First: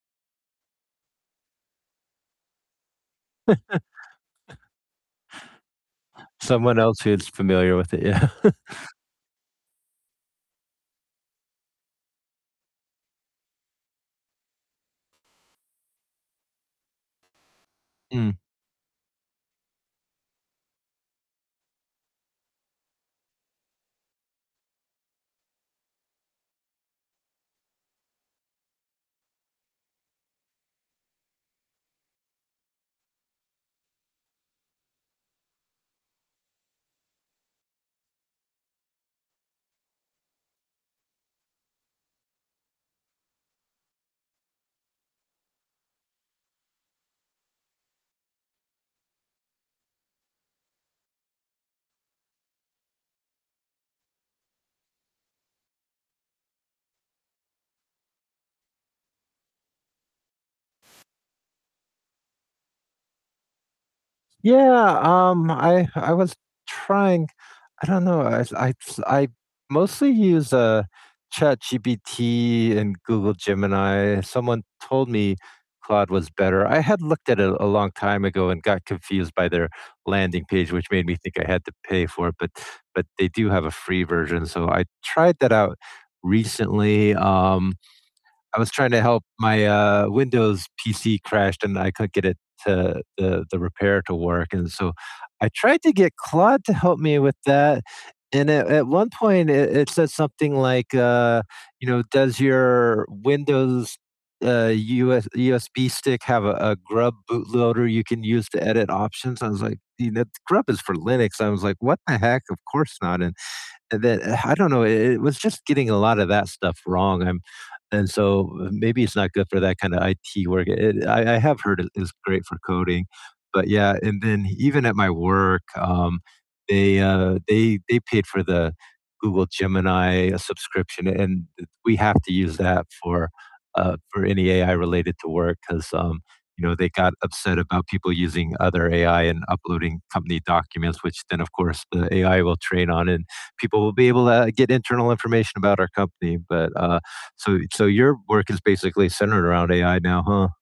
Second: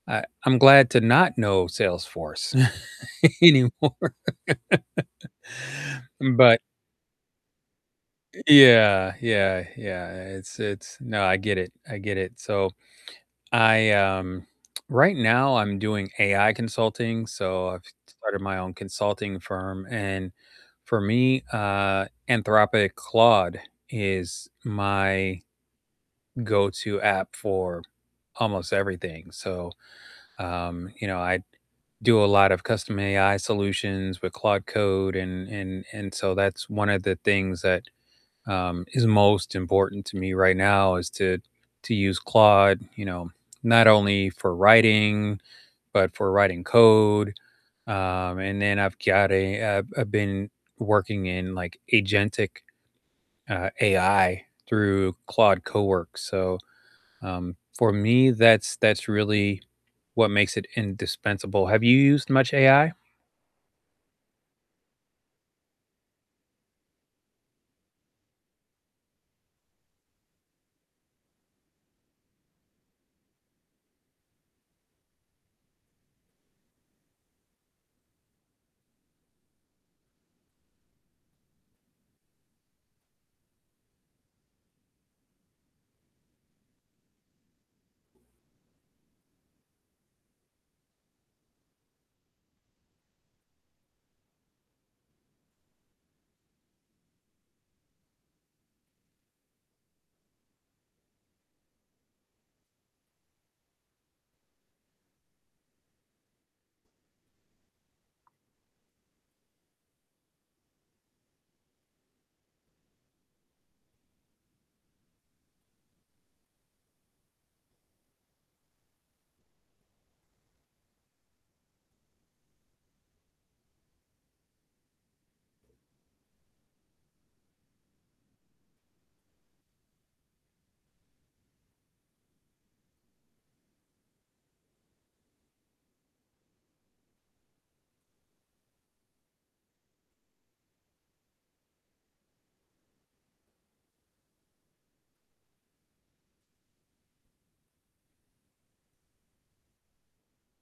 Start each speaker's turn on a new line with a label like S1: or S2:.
S1: I I'm glad to not know Salesforce anymore. But
S2: Someone else who's familiar with it. yeah.
S1: Ye yeah, yeah, yeah, it's it's no, I get it, I get it, so I, um, right now I'm doing AI consulting, so I've
S2: Mm.
S1: started my own consulting firm, and for me, uh, Anthropic Claude is my go-to app for almost everything, so, um, you know, I do a lot of custom AI solutions with Claude Code and and and so that's one of the things that, um, is most important to me right now is to to use Claude, you know, not only for writing but for writing code, um, and then I've got a, uh I've been working in, like, agentic, uh, AI through Claude Cowork, so, um, for me, that's that's really what makes it indispensable. Have you used much AI?
S2: Yeah, um, I I was trying I don't know, I I s I mostly use, uh, ChatGPT and Google Gemini, someone told me Claude was better, I had looked at it a long time ago and got confused by their landing page, which made me think I had to pay for it, but but they do have a free version, so I tried that out recently, um, I was trying to help my, uh, Windows PC crashed, and I couldn't get it to the the repair to work, and so I tried to get Claude to help me with that, and at at one point it it said something like, uh, you know, "Does your Windows, uh, US USB stick have a a GRUB bootloader you can use to edit options?" I was like, "You know, GRUB is for Linux," I was like, "What the heck? Of course not," and and then uh, I don't know, it it was just getting a lot of that stuff wrong, um, and so maybe it's not good for that kind of IT work. It I I have heard it is great for coding, but yeah, and then even at my work, um, they, uh, they they paid for the Google Gemini subscription, and we have to use that for, uh for any AI related to work 'cause, um, you know, they got upset about people using other AI and uploading company documents, which then of course the AI will train on, and people will be able to get internal information about our company, but, uh so so your work is basically centered around AI now, huh?